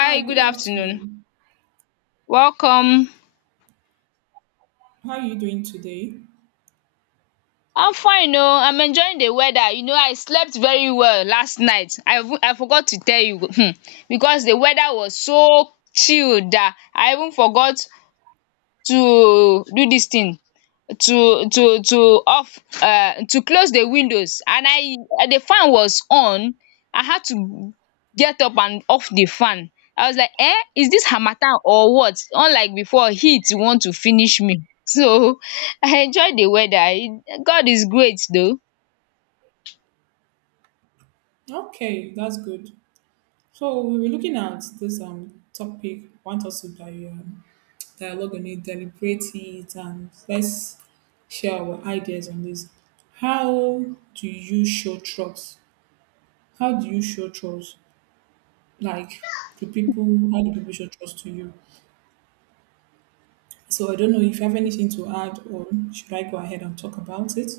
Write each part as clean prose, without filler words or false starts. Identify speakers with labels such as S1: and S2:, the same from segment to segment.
S1: Hi, good
S2: good afternoon.
S1: afternoon.
S2: Welcome.
S1: How are you doing today?
S2: I'm fine oh. I'm enjoying the weather. You know, I slept very well last night. I forgot to tell you because the weather was so chilled dat I even forgot to do dis thing to off to close the windows, and I the fan was on. I had to get up and off the fan. I was like, eh, is this harmattan or what? Unlike before, heat want to finish me so I enjoy the weather. It- God is great though.
S1: Okay, that's good. So we were looking at this topic. Want us to dialogue on it, deliberate it, and let's share our ideas on this. How do you show trust? How do you show trust? Like, do people? How do people show trust to you? So I don't know if you have anything to add, or should I go ahead and talk about it?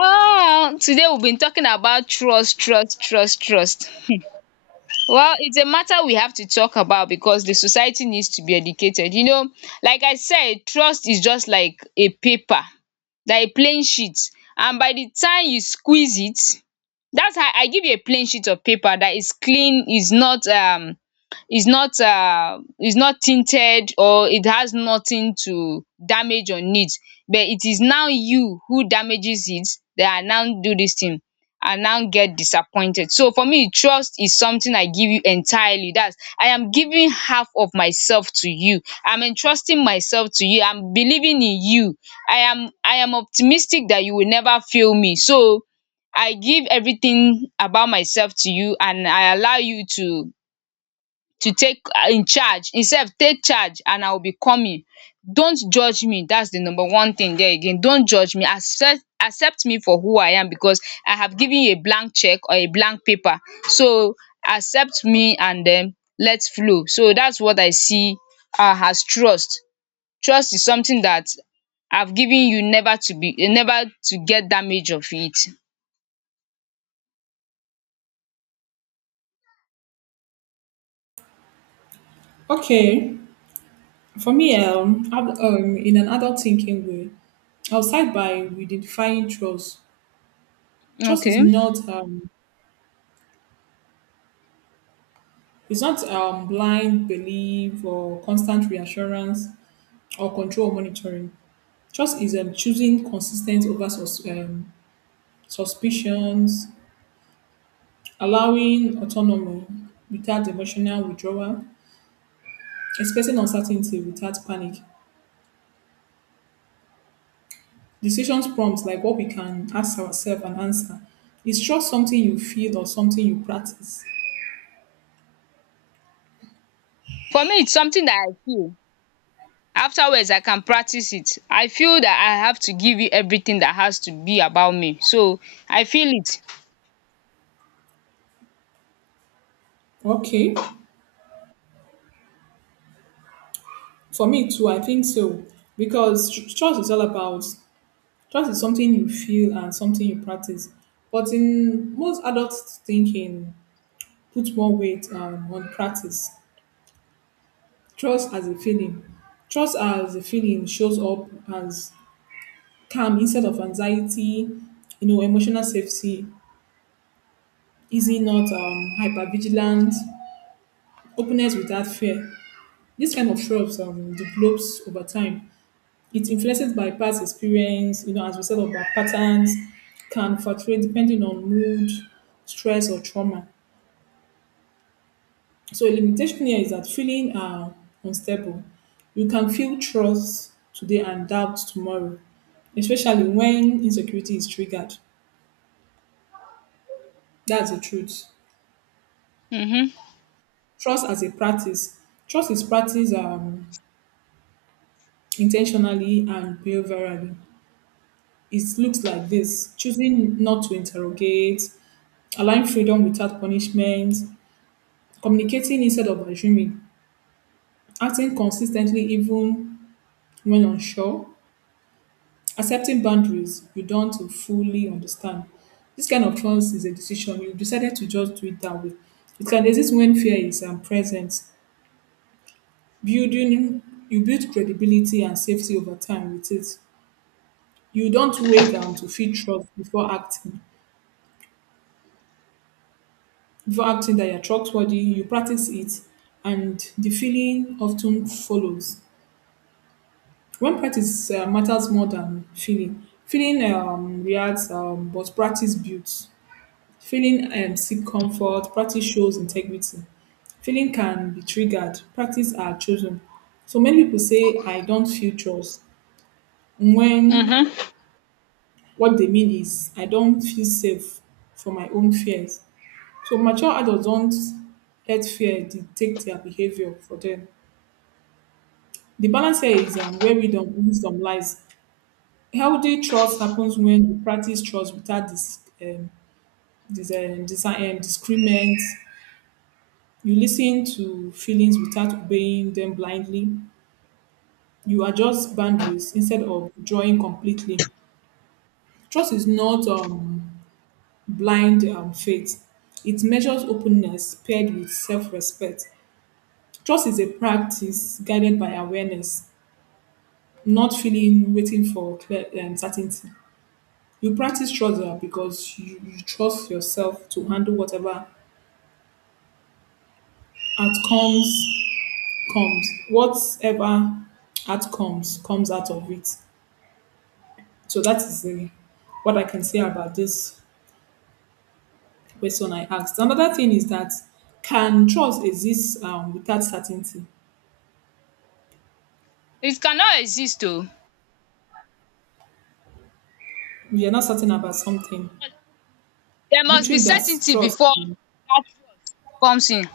S2: Today we have been talking about trust, trust, trust, trust. Well, it's a matter we have to talk about because the society needs to be educated. You know, like I said, trust is just like a paper, like a plain sheet. And by the time you squeeze it, that's how I give you a plain sheet of paper that is clean, is not is not is not tinted or it has nothing to damage on it, but it is now you who damages it, that I now do this thing, I now get disappointed. So for me, trust is something I give you entirely, dats I am giving half of myself to you, I'm entrusting myself to you, I'm believing in you. I am optimistic that you will never fail me. So I give everything about myself to you and I allow you to take in charge himself, take charge, and I will be coming. Don't judge me, that's the number one thing there. Again, don't judge me, accept me for who I am, because I have given you a blank cheque or a blank paper. So accept me and then let's flow. So that's what I see as trust. Trust is something that I've given you, never to be, never to get damage of it.
S1: Okay, for me, in an adult thinking way, outside by redefining trust. Trust is
S2: Okay,
S1: not blind belief or constant reassurance or control monitoring. Trust is choosing consistent over suspicions, allowing autonomy without emotional withdrawal, expressing uncertainty without panic. Decisions prompts like what we can ask ourselves and answer. Is trust something you feel or something you practice?
S2: for me it's something that I feel. Afterwards I can practice it. I feel that I have to give you everything that has to be about me, so I feel it.
S1: Okay. For me too, I think so. Because trust is something you feel and something you practice. But in most adult thinking, put more weight on practice. Trust as a feeling. Trust as a feeling shows up as calm instead of anxiety, you know, emotional safety, easy not hypervigilance, openness without fear. This kind of trust develops over time. It influences by past experience, you know, as we said, of by patterns, can fluctuate depending on mood, stress, or trauma. So, a limitation here is that feeling are unstable. You can feel trust today and doubt tomorrow, especially when insecurity is triggered. That's the truth.
S2: Mhm.
S1: Trust as a practice. Trust is practiced intentionally and behaviorally. It looks like this choosing not to interrogate, allowing freedom without punishment, communicating instead of assuming, acting consistently even when unsure, accepting boundaries you don't fully understand. This kind of trust is a decision. You decided to just do it that way. It can exist when fear is present. Building You build credibility and safety over time with it. You don't wait to feel trust before acting. Before acting that you're trustworthy, you practice it, and the feeling often follows. When practice matters more than feeling, reacts, but practice builds. Feeling seek comfort, practice shows integrity. Feeling can be triggered, practice are chosen. So many people say, "I don't feel trust," when
S2: Mhm.
S1: what they mean is, "I don't feel safe for my own fears." So mature adults don't let fear dictate their behavior for them. The balance here is where wisdom lies. Healthy trust happens when you practice trust without discriminate. You listen to feelings without obeying them blindly. You adjust boundaries instead of drawing completely. Trust is not blind faith. It measures openness paired with self-respect. Trust is a practice guided by awareness, not feeling waiting for clear certainty. You practice trust because you trust yourself to handle whatever outcomes comes whatever outcomes comes out of it. So that is what I can say about this question I asked. Another thing is that can trust exist without certainty?
S2: It cannot exist oh.
S1: We are not certain about something.
S2: There
S1: We
S2: must be
S1: think
S2: certainty
S1: trust.
S2: before that comes in.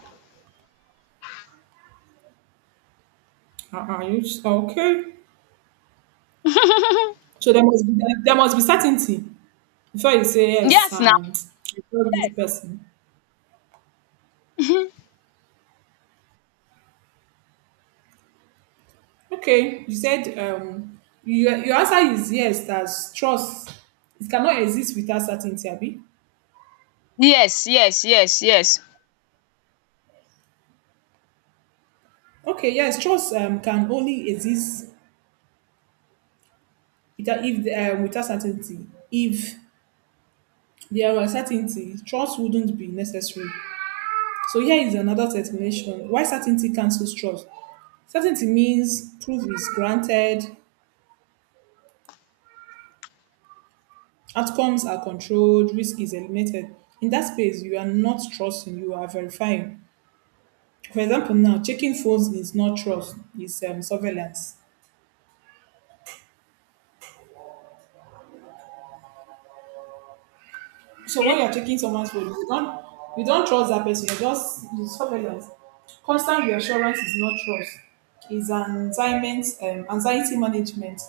S1: Are you okay? So there must be certainty before you say yes.
S2: Yes now.
S1: I trust this
S2: Yes.
S1: person.
S2: Mhm.
S1: Okay, you said your answer is yes, that trust it cannot exist without certainty, Abi.
S2: Yes, yes, yes, yes.
S1: Okay, yes, trust can only exist without, if, without certainty. If there were certainty, trust wouldn't be necessary. So here is another explanation why certainty cancels trust. Certainty means proof is granted, outcomes are controlled, risk is eliminated. In that space, you are not trusting, you are verifying. For example, now checking phones is not trust; it's surveillance. So when
S2: Okay.
S1: you're checking someone's phone, you don't trust that person. You're just it's surveillance. Constant reassurance is not trust; it's anxiety management.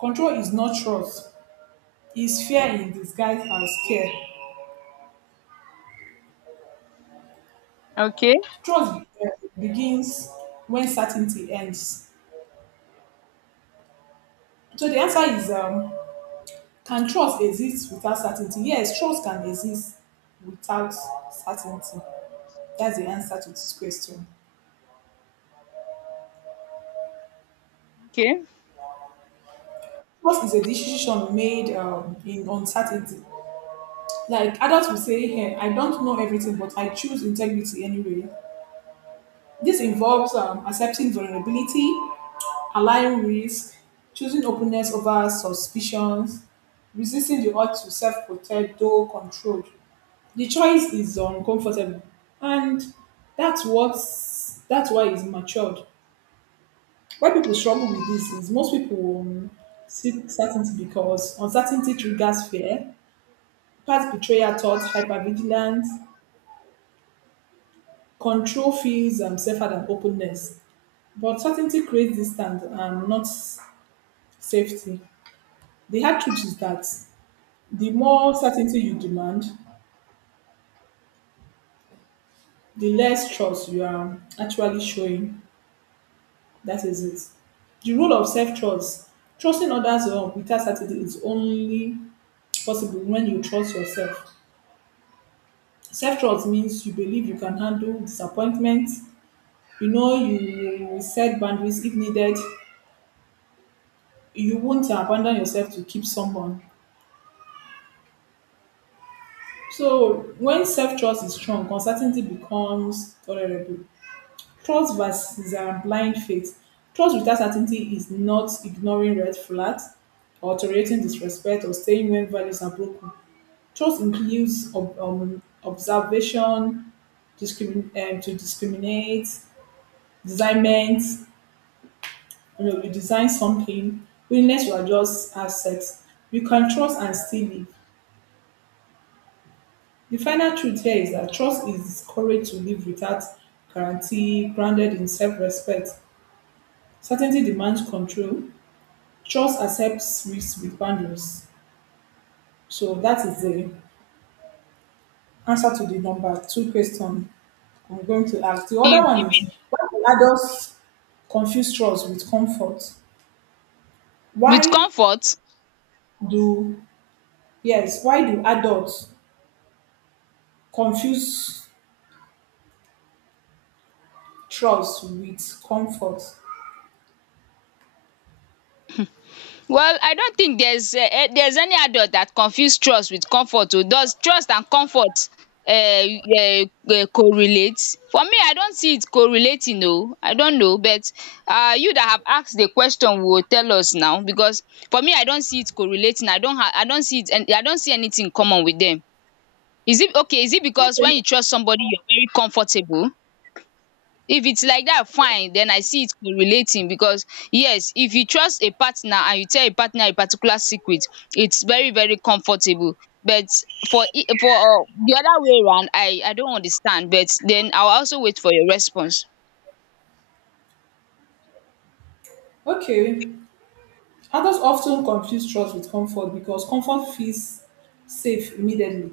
S1: Control is not trust; it's fear in disguise as care.
S2: Okay.
S1: Trust begins when certainty ends. So the answer is: can trust exist without certainty? Yes, trust can exist without certainty. That's the answer to this question.
S2: Okay,
S1: Trust is a decision made in uncertainty? Like adults will say, "Hey, I don't know everything, but I choose integrity anyway." This involves accepting vulnerability, allowing risk, choosing openness over suspicions, resisting the urge to self protect, though controlled. The choice is uncomfortable, and that's why it's matured. Why people struggle with this is most people seek certainty because uncertainty triggers fear, past betrayal thoughts, hypervigilance, control feels safer than openness. But certainty creates distance and not safety. The hard truth is that the more certainty you demand, the less trust you are actually showing. That is it. The role of self trust. Trusting others without certainty is only possible when you trust yourself. Self-trust means you believe you can handle disappointment. You know you will set boundaries if needed. You won't abandon yourself to keep someone. So when self-trust is strong, uncertainty becomes tolerable. Trust versus blind faith. Trust without certainty is not ignoring red flags or tolerating disrespect or staying when values are broken. Trust includes observation, discrimin- to discriminate, discernment, you know, you design something, willingness to adjust assets, you can trust and still live. The final truth here is that trust is courage to live without guarantee, grounded in self respect. Certainty demands control, trust accepts risks with boundaries. So that is the answer to the number two question I'm going to ask. The
S2: you
S1: other
S2: give
S1: one is
S2: in.
S1: why do adults confuse trust with comfort?
S2: With
S1: Why
S2: comfort.
S1: do yes, why do adults confuse trust with comfort.
S2: Well, I don't think there's any adult that confuse trust with comfort oh. Does trust and comfort um correlate? For me, I don't see it correlating oh. I don't know, but you that have asked the question will tell us now, because for me, I don't see it correlating. I don't see it and I don't see anything in common with them. Is it okay, is it because
S1: Okay.
S2: when you trust somebody you're very comfortable? If it's like that, fine. Then I see it correlating, because yes, if you trust a partner and you tell a partner a particular secret, it's very, very comfortable. But for I- for de other way round, I don't understand, but then I will also wait for your response.
S1: Okay. Adults often confuse trust with comfort because comfort feels safe immediately,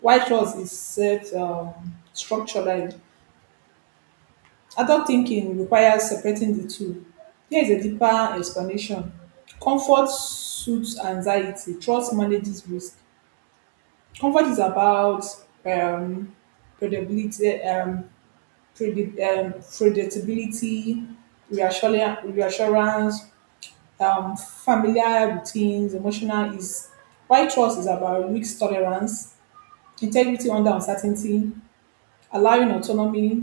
S1: while trust is set, structured. Adult thinking requires separating the two. Here is a deeper explanation. Comfort suits anxiety, trust manages risk. Comfort is about um, credibility, predictability, reassurance familiar routines, emotional is. Why trust is about risk tolerance, integrity under uncertainty, allowing autonomy,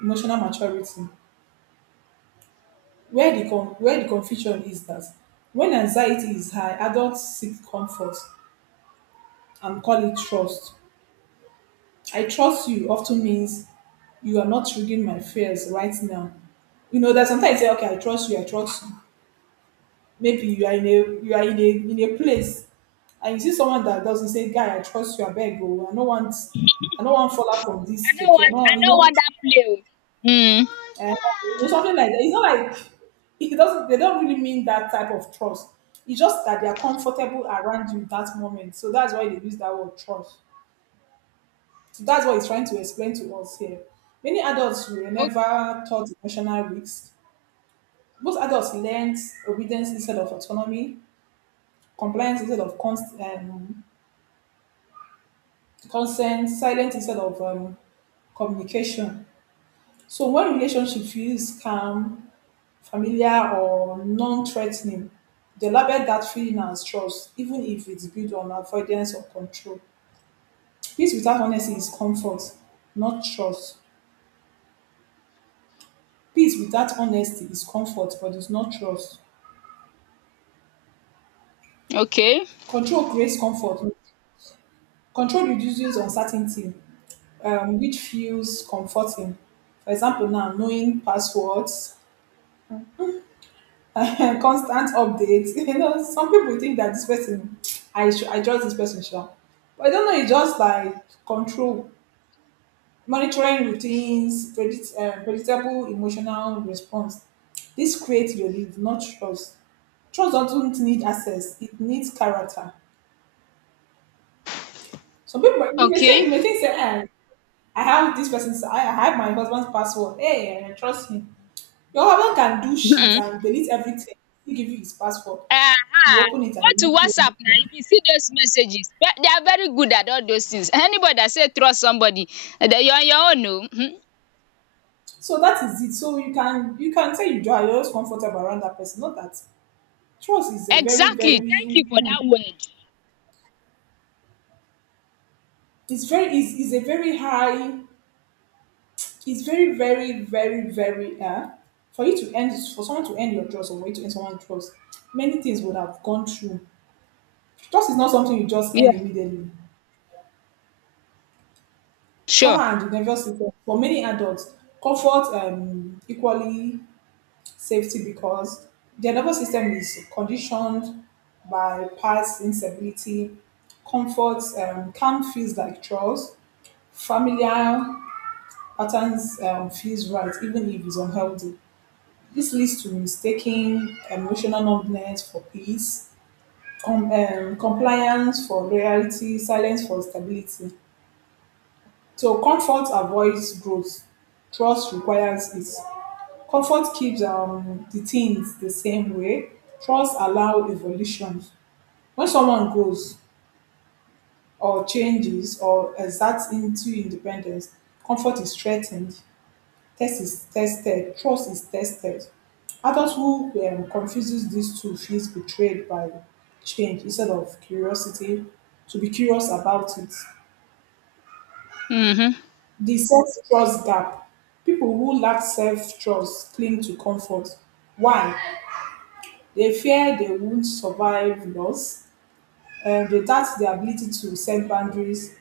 S1: emotional maturity. Where the confusion is that when anxiety is high, adults seek comfort and call it trust. "I trust you" often means you are not triggering my fears right now. You know that sometimes you say, "Okay, I trust you, I trust you." Maybe you are in a place and you see someone that doesn't say, "Guy, I trust you, I beg you. I no want fall out from this cake. I no,
S2: I
S1: want," you
S2: no
S1: know,
S2: want that play oo.
S1: and you know, something like that. It's not like it doesn't they don't really mean that type of trust. It's just that they are comfortable around you that moment. So that's why they use that word "trust." So that's what he's trying to explain to us here. Many adults were
S2: um
S1: never taught emotional risks. Most adults learned obedience instead of autonomy, compliance instead of consent, silence instead of communication. So when relationship feels calm, familiar, or non-threatening, they label that feeling as trust, even if it's built on avoidance or control. Peace without honesty is comfort, not trust. Peace without honesty is comfort, but it's not trust.
S2: okay.
S1: Control creates comfort. Control reduces uncertainty, which feels comforting. For example, now knowing passwords, constant updates. You know, some people think that this person, I should, I trust this person, sure. But I don't know. It's just like control, monitoring routines, predictable emotional response. This creates relief, not trust. Trust doesn't need access; it needs character. Some people, you may say,
S2: Okay.
S1: you may think, say, eh, I have this I have my husband's password. Hey, I trust him. Your husband can do shit
S2: um
S1: and delete everything. He give you his password.
S2: um
S1: You open it
S2: Go
S1: and you
S2: to
S1: not see
S2: WhatsApp now,
S1: anything.
S2: if you see those messages, they are very good at all those things. Anybody that say trust somebody, you are on your own oo.
S1: So that is it. So you can say you just comfortable around that person. Not that trust is a very
S2: Exactly.
S1: very
S2: Thank you for
S1: hmm,
S2: that word.
S1: it's very is a very high it's very very very very for you to end for someone to end your trust or for you to end someone's trust many things would have gone through. Trust is not something you just end
S2: Yeah.
S1: immediately.
S2: Sure.
S1: Trauma and the nervous system for many adults comfort equally safety because their nervous system is conditioned by past instability, comfort can feels like chores, familiar patterns feels right even if it's unhealthy. This leads to mistaking emotional numbness for peace, compliance for loyalty, silence for stability. So comfort avoids growth, trust requires it. Comfort keeps the things the same way. Trust allow evolution. When someone goes or changes or exerts into independence, comfort is threatened, trust is tested. Adults who confuses these two feels betrayed by change instead of curiosity, to be curious about it.
S2: Mm-hmm.
S1: The self-trust gap. People who lack self-trust cling to comfort. Why? They fear they won't survive loss, and they doubt their ability to set boundaries.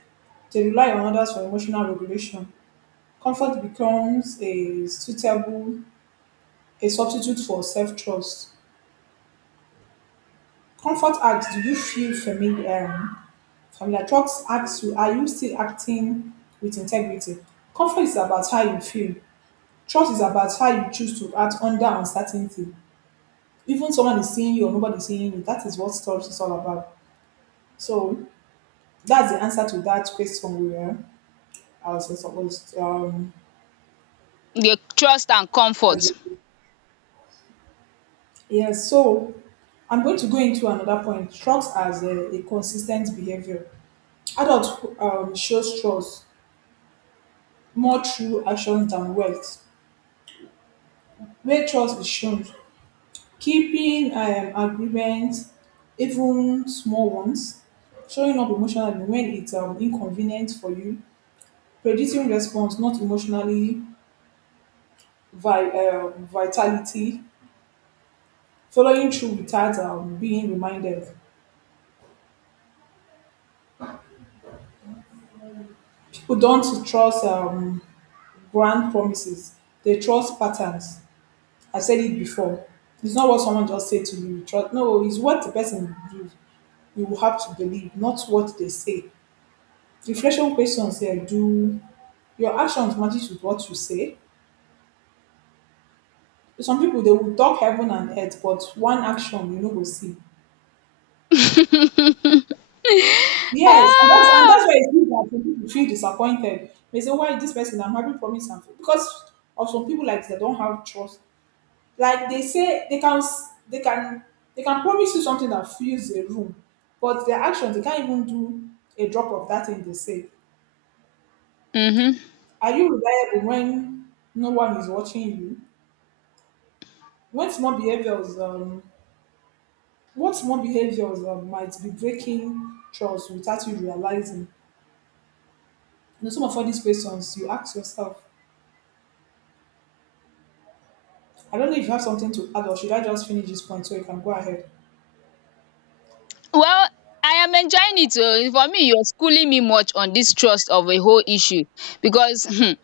S1: They rely on others for emotional regulation. Comfort becomes a substitute for self-trust. Comfort asks, "Do you feel familiar?" Familiar trust asks you, "Are you still acting with integrity?" Comfort is about how you feel. Trust is about how you choose to act under uncertainty. Even someone is seeing you or nobody is seeing you. That is what trust is all about. So that's the answer to that question where I was supposed
S2: The trust and
S1: as-
S2: comfort.
S1: yeah, so I'm going to go into another point. Trust as a consistent behavior. Adults shows trust more through actions than words. Where trust is shown, keeping agreements, even small ones, showing up emotionally when it's inconvenient for you, predicting response, not emotionally vitality, following through without being reminded. People don't trust grand promises, they trust patterns. I said it before. It's not what someone just said to you. Trust. No, it's what the person do. You will have to believe, not what they say. Reflection questions here: do your actions match with what you say? Some people they will talk heaven and earth, but one action you know go see. Yes, and that's and
S2: Ah.
S1: that's why it's good that some people feel disappointed. They say, "Why this person? I'm having promise and fail." because of some people like they don't have trust. Like they say, they can they can promise you something that fills a room, but their actions they can't even do a drop of that thing they say.
S2: Mm-hmm.
S1: Are you reliable when no one is watching you? When small behaviors, what small behaviors might be breaking trust without you realizing? You know, some of all these questions you ask yourself. I don't know if you have something to add or should I just finish this point so you can go ahead?
S2: Well, I am enjoying it oh. For me, you're schooling me much on this trust of a whole issue because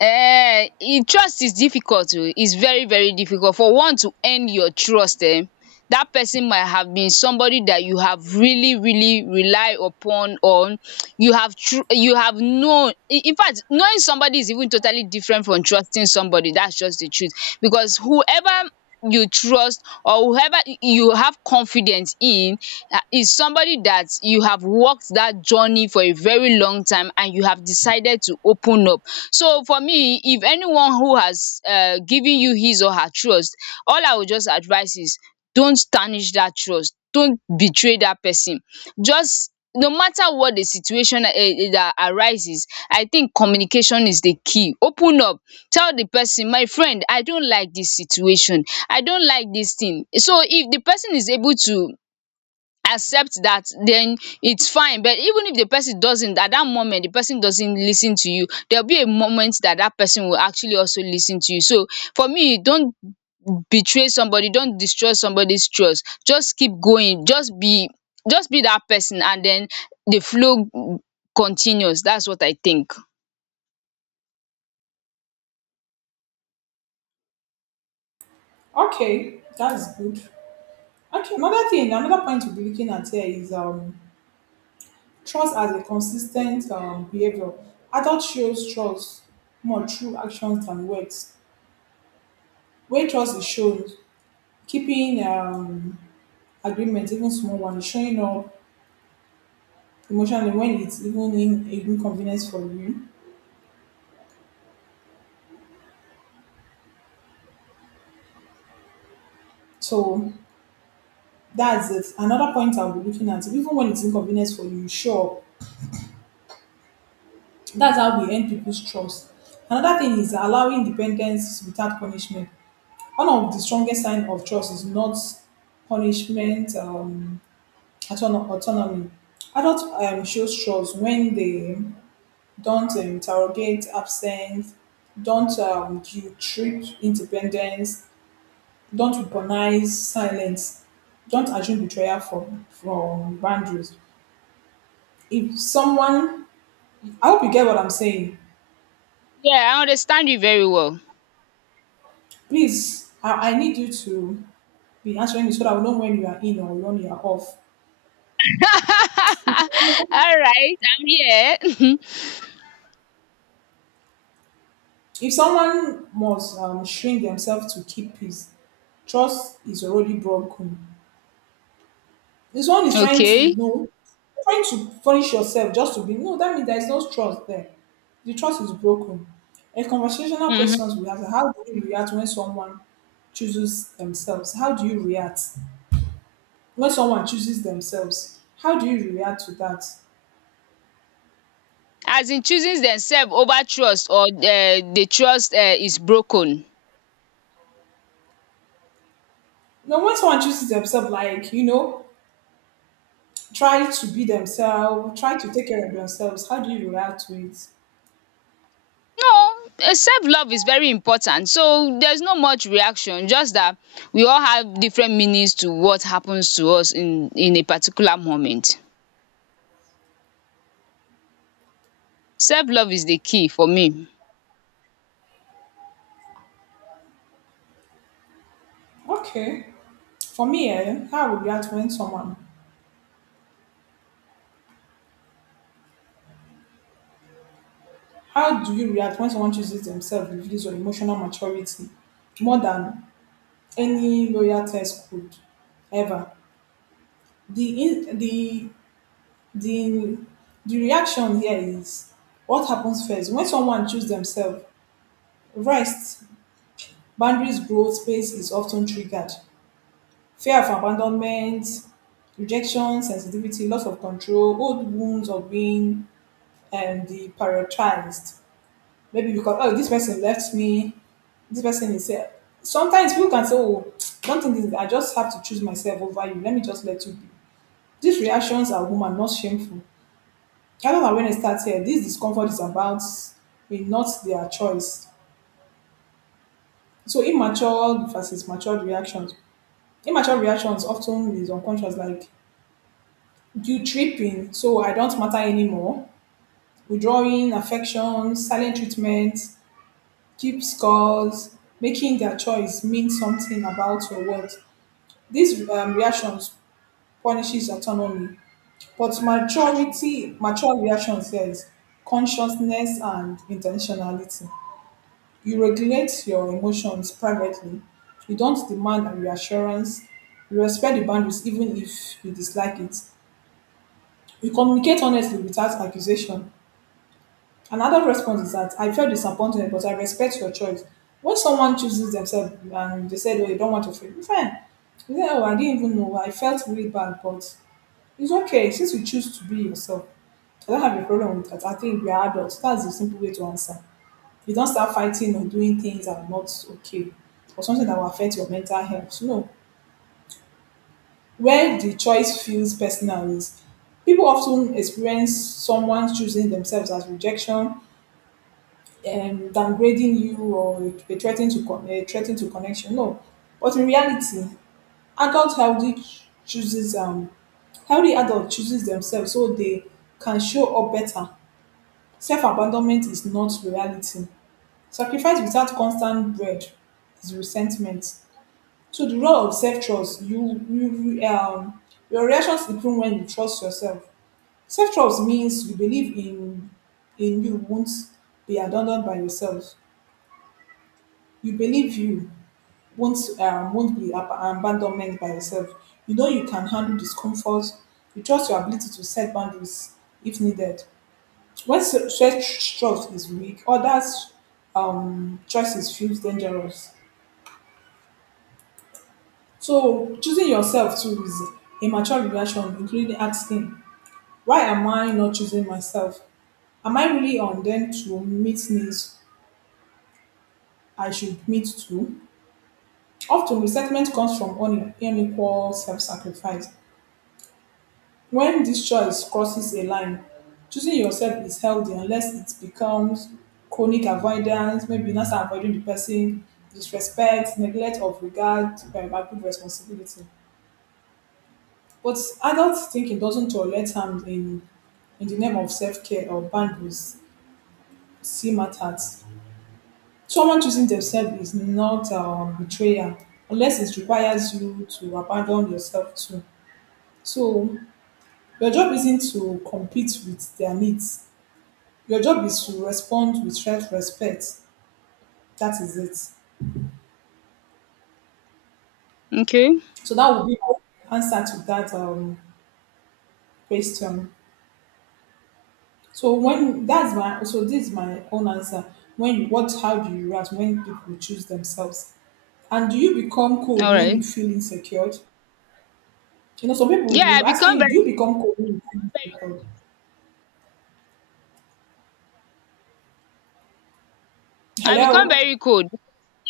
S2: eh, e trust is difficult o, is very, very difficult for one to earn your trust. That person might have been somebody that you have really, really rely upon on you have tru- you have known. In fact, knowing somebody is even totally different from trusting somebody, that's just the truth. Because whoever you trust or whoever y- you have confidence in, is somebody that you have walked that journey for a very long time and you have decided to open up. So for me, if anyone who has given you his or her trust, all I would just advise is, don't tarnish that trust. Don't betray that person. Just, no matter what the situation that arises, I think communication is the key. Open up. Tell the person, my friend, I don't like this situation. I don't like this thing. So if the person is able to accept that, then it's fine. But even if the person doesn't, at that moment the person doesn't listen to you, there'll be a moment that that person will actually also listen to you. So for me, don't betray somebody, don't destroy somebody's trust. Just keep going, just be that person, and then the flow continues. That's what I think.
S1: Okay, that's good. Okay, another thing, another point to be looking at here is trust as a consistent behavior. Adult shows trust more through actions than words. Where trust is shown, keeping agreements, even small ones, showing up emotionally when it's even in inconvenience for you. So that's it. Another point I'll be looking at, even when it's inconvenience for you, sure. That's how we earn people's trust. Another thing is allowing independence without punishment. One of the strongest signs of trust is not punishment, autonomy. Adults show trust when they don't interrogate absence, don't guilt trip independence, don't weaponize silence, don't assume betrayal from boundaries. If someone, I hope you get what I'm saying.
S2: Yeah, I understand you very well.
S1: Please, I need you to be answering me so that I will know when you are in or when you are off.
S2: All right, I'm here.
S1: If someone must shrink themselves to keep peace, trust is already broken. This one is trying to
S2: Okay.
S1: know, trying to punish yourself just to be. No, that means there is no trust there. The trust is broken. A conversational
S2: Mhm.
S1: questions we ask: How do you react when someone chooses themselves? How do you react when someone chooses themselves? How do you react to that?
S2: As in choosing themselves over trust, or the trust is broken.
S1: Now, when someone chooses themselves, like you know, try to be themselves, try to take care of themselves. How do you react to it?
S2: No, self-love is very important, so there's no much reaction, just that we all have different meanings to what happens to us in a particular moment. Self-love is the key for me.
S1: Okay. For me, eh, how I would react when someone, how do you react when someone chooses themselves with this or emotional maturity more than any lawyer test could ever? The, in, the, the, the reaction here is what happens first? When someone chooses themselves, rest, boundaries, growth, space is often triggered. Fear of abandonment, rejection, sensitivity, loss of control, old wounds of being deprioritized. Maybe because, oh, this person left me, this person is here. Sometimes people can say, oh, don't think this, I just have to choose myself over you. Let me just let you be. These reactions are human, not shameful. I don't know when I start here, this discomfort is about me, not their choice. So immature versus matured reactions. Immature reactions often is unconscious, like guilt tripping, so I don't matter anymore, withdrawing affection, silent treatment, keep scores, making their choice mean something about your worth. These reactions punishes autonomy, but maturity, mature reaction says consciousness and intentionality. You regulate your emotions privately. You don't demand a reassurance. You respect the boundaries even if you dislike it. You communicate honestly without accusation. Another response is that I felt disappointed, but I respect your choice. When someone chooses themselves and they said, "Oh, you don't want to fail," fine. You say, "Oh, I didn't even know. I felt really bad, but it's okay since you choose to be yourself. I don't have a problem with that. I think we are adults." That's the simple way to answer. You don't start fighting or doing things that are not okay or something that will affect your mental health. No, where the choice feels personal is people often experience someone choosing themselves as rejection downgrading you or they threaten to connection. No, but in reality, adult healthy ch- chooses healthy adult chooses themselves so they can show up better. Self abandonment is not reality. Sacrifice without constant bread is resentment. So the role of self trust, you your reactions improve when you trust yourself. Self trust means you believe in you won't be abandoned by yourself. You believe you won't be abandonment by yourself. You know you can handle discomfort. You trust your ability to set boundaries if needed. When such trust is weak, others' choices feels dangerous. So choosing yourself too is a mature reaction, including asking, "Why am I not choosing myself? Am I really on them to meet needs I should meet too?" Often resentment comes from unequal self-sacrifice. When this choice crosses a line, choosing yourself is healthy unless it becomes chronic avoidance, maybe you now start avoiding the person, disrespect, neglect of regard, parental responsibility. But adult thinking doesn't tolerate harm in the name of self care or boundaries, see matters. Someone choosing themselves is not betrayal unless it requires you to abandon yourself too. So your job isn't to compete with their needs. Your job is to respond with self-respect. That is it.
S2: Okay,
S1: So that would be my answer to that question. So when that's my so this is my own answer. When you what how do you react when people choose themselves? And do you become cold when you
S2: alright.
S1: feel insecure? You know, some people will
S2: Yeah,
S1: be
S2: I
S1: asking
S2: become
S1: you, do you
S2: very cold.
S1: become cold when you feel insecure?
S2: I become
S1: Hello?
S2: very cold.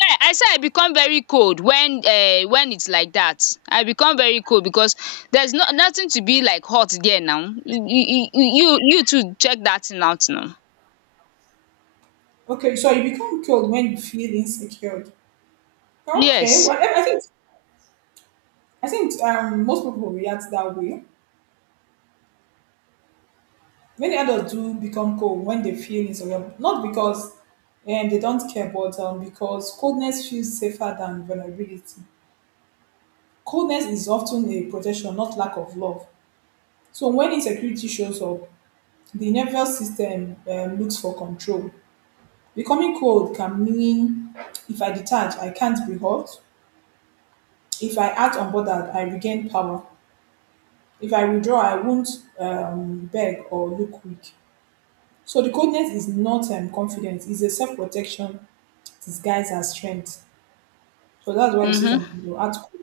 S2: Yeah, I say I become very cold when its like that. I become very cold because there's no nothing to be like hot there now. You you too check that thing out now.
S1: Okay, so you become cold when you feel insecure. Okay,
S2: Yes.
S1: well, I think I think most people react that way. Many adults do become cold when they feel insecure, not because and they don't care, but because coldness feels safer than vulnerability. Coldness is often a protection, not lack of love. So when insecurity shows up, the nervous system looks for control. Becoming cold can mean if I detach, I can't be hurt. If I act unbothered, I regain power. If I withdraw, I won't beg or look weak. So the coldness is not confidence; it's a self-protection disguise as strength. So that's why you see some
S2: um
S1: people act cool.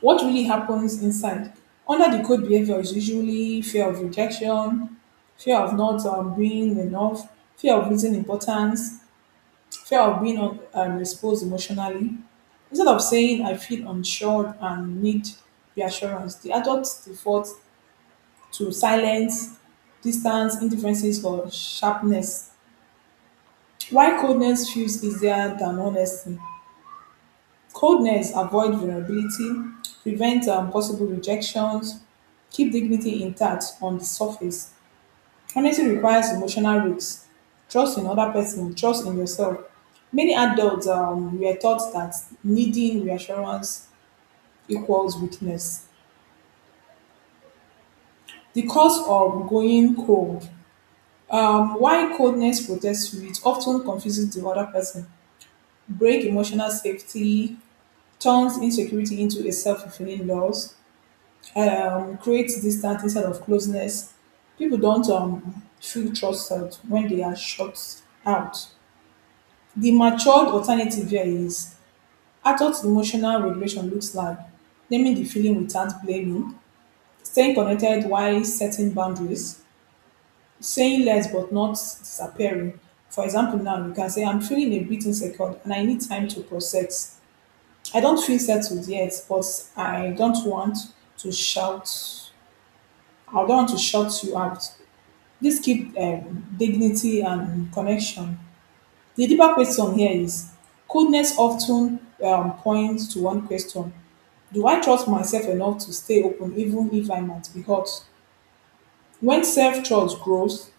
S1: What really happens inside? Under the code behavior is usually fear of rejection, fear of not being enough, fear of losing importance, fear of being exposed emotionally. Instead of saying, I feel unsure and need reassurance, the adults default to silence, distance, indifferences, or sharpness. Why coldness feels easier than honesty? Coldness avoid vulnerability, prevent possible rejections, keep dignity intact on the surface. Honesty requires emotional risks, trust in other person, trust in yourself. Many adults were taught that needing reassurance equals weakness. The cause of going cold. Why coldness protects you, it often confuses the other person, break emotional safety, turns insecurity into a self-fulfilling loss, creates distance instead of closeness. People don't feel trusted when they are shut out. The matured alternative here is adult emotional regulation looks like naming the feeling without blaming, staying connected while setting boundaries, saying less but not disappearing. For example, now you can say, I'm feeling a bit insecure and I need time to process. I don't feel settled yet, but I don't want to shout. I don't want to shout you out. This keep dignity and connection. The deeper question here is coldness often points to one question: Do I trust myself enough to stay open even if I might be hurt? When self trust grows,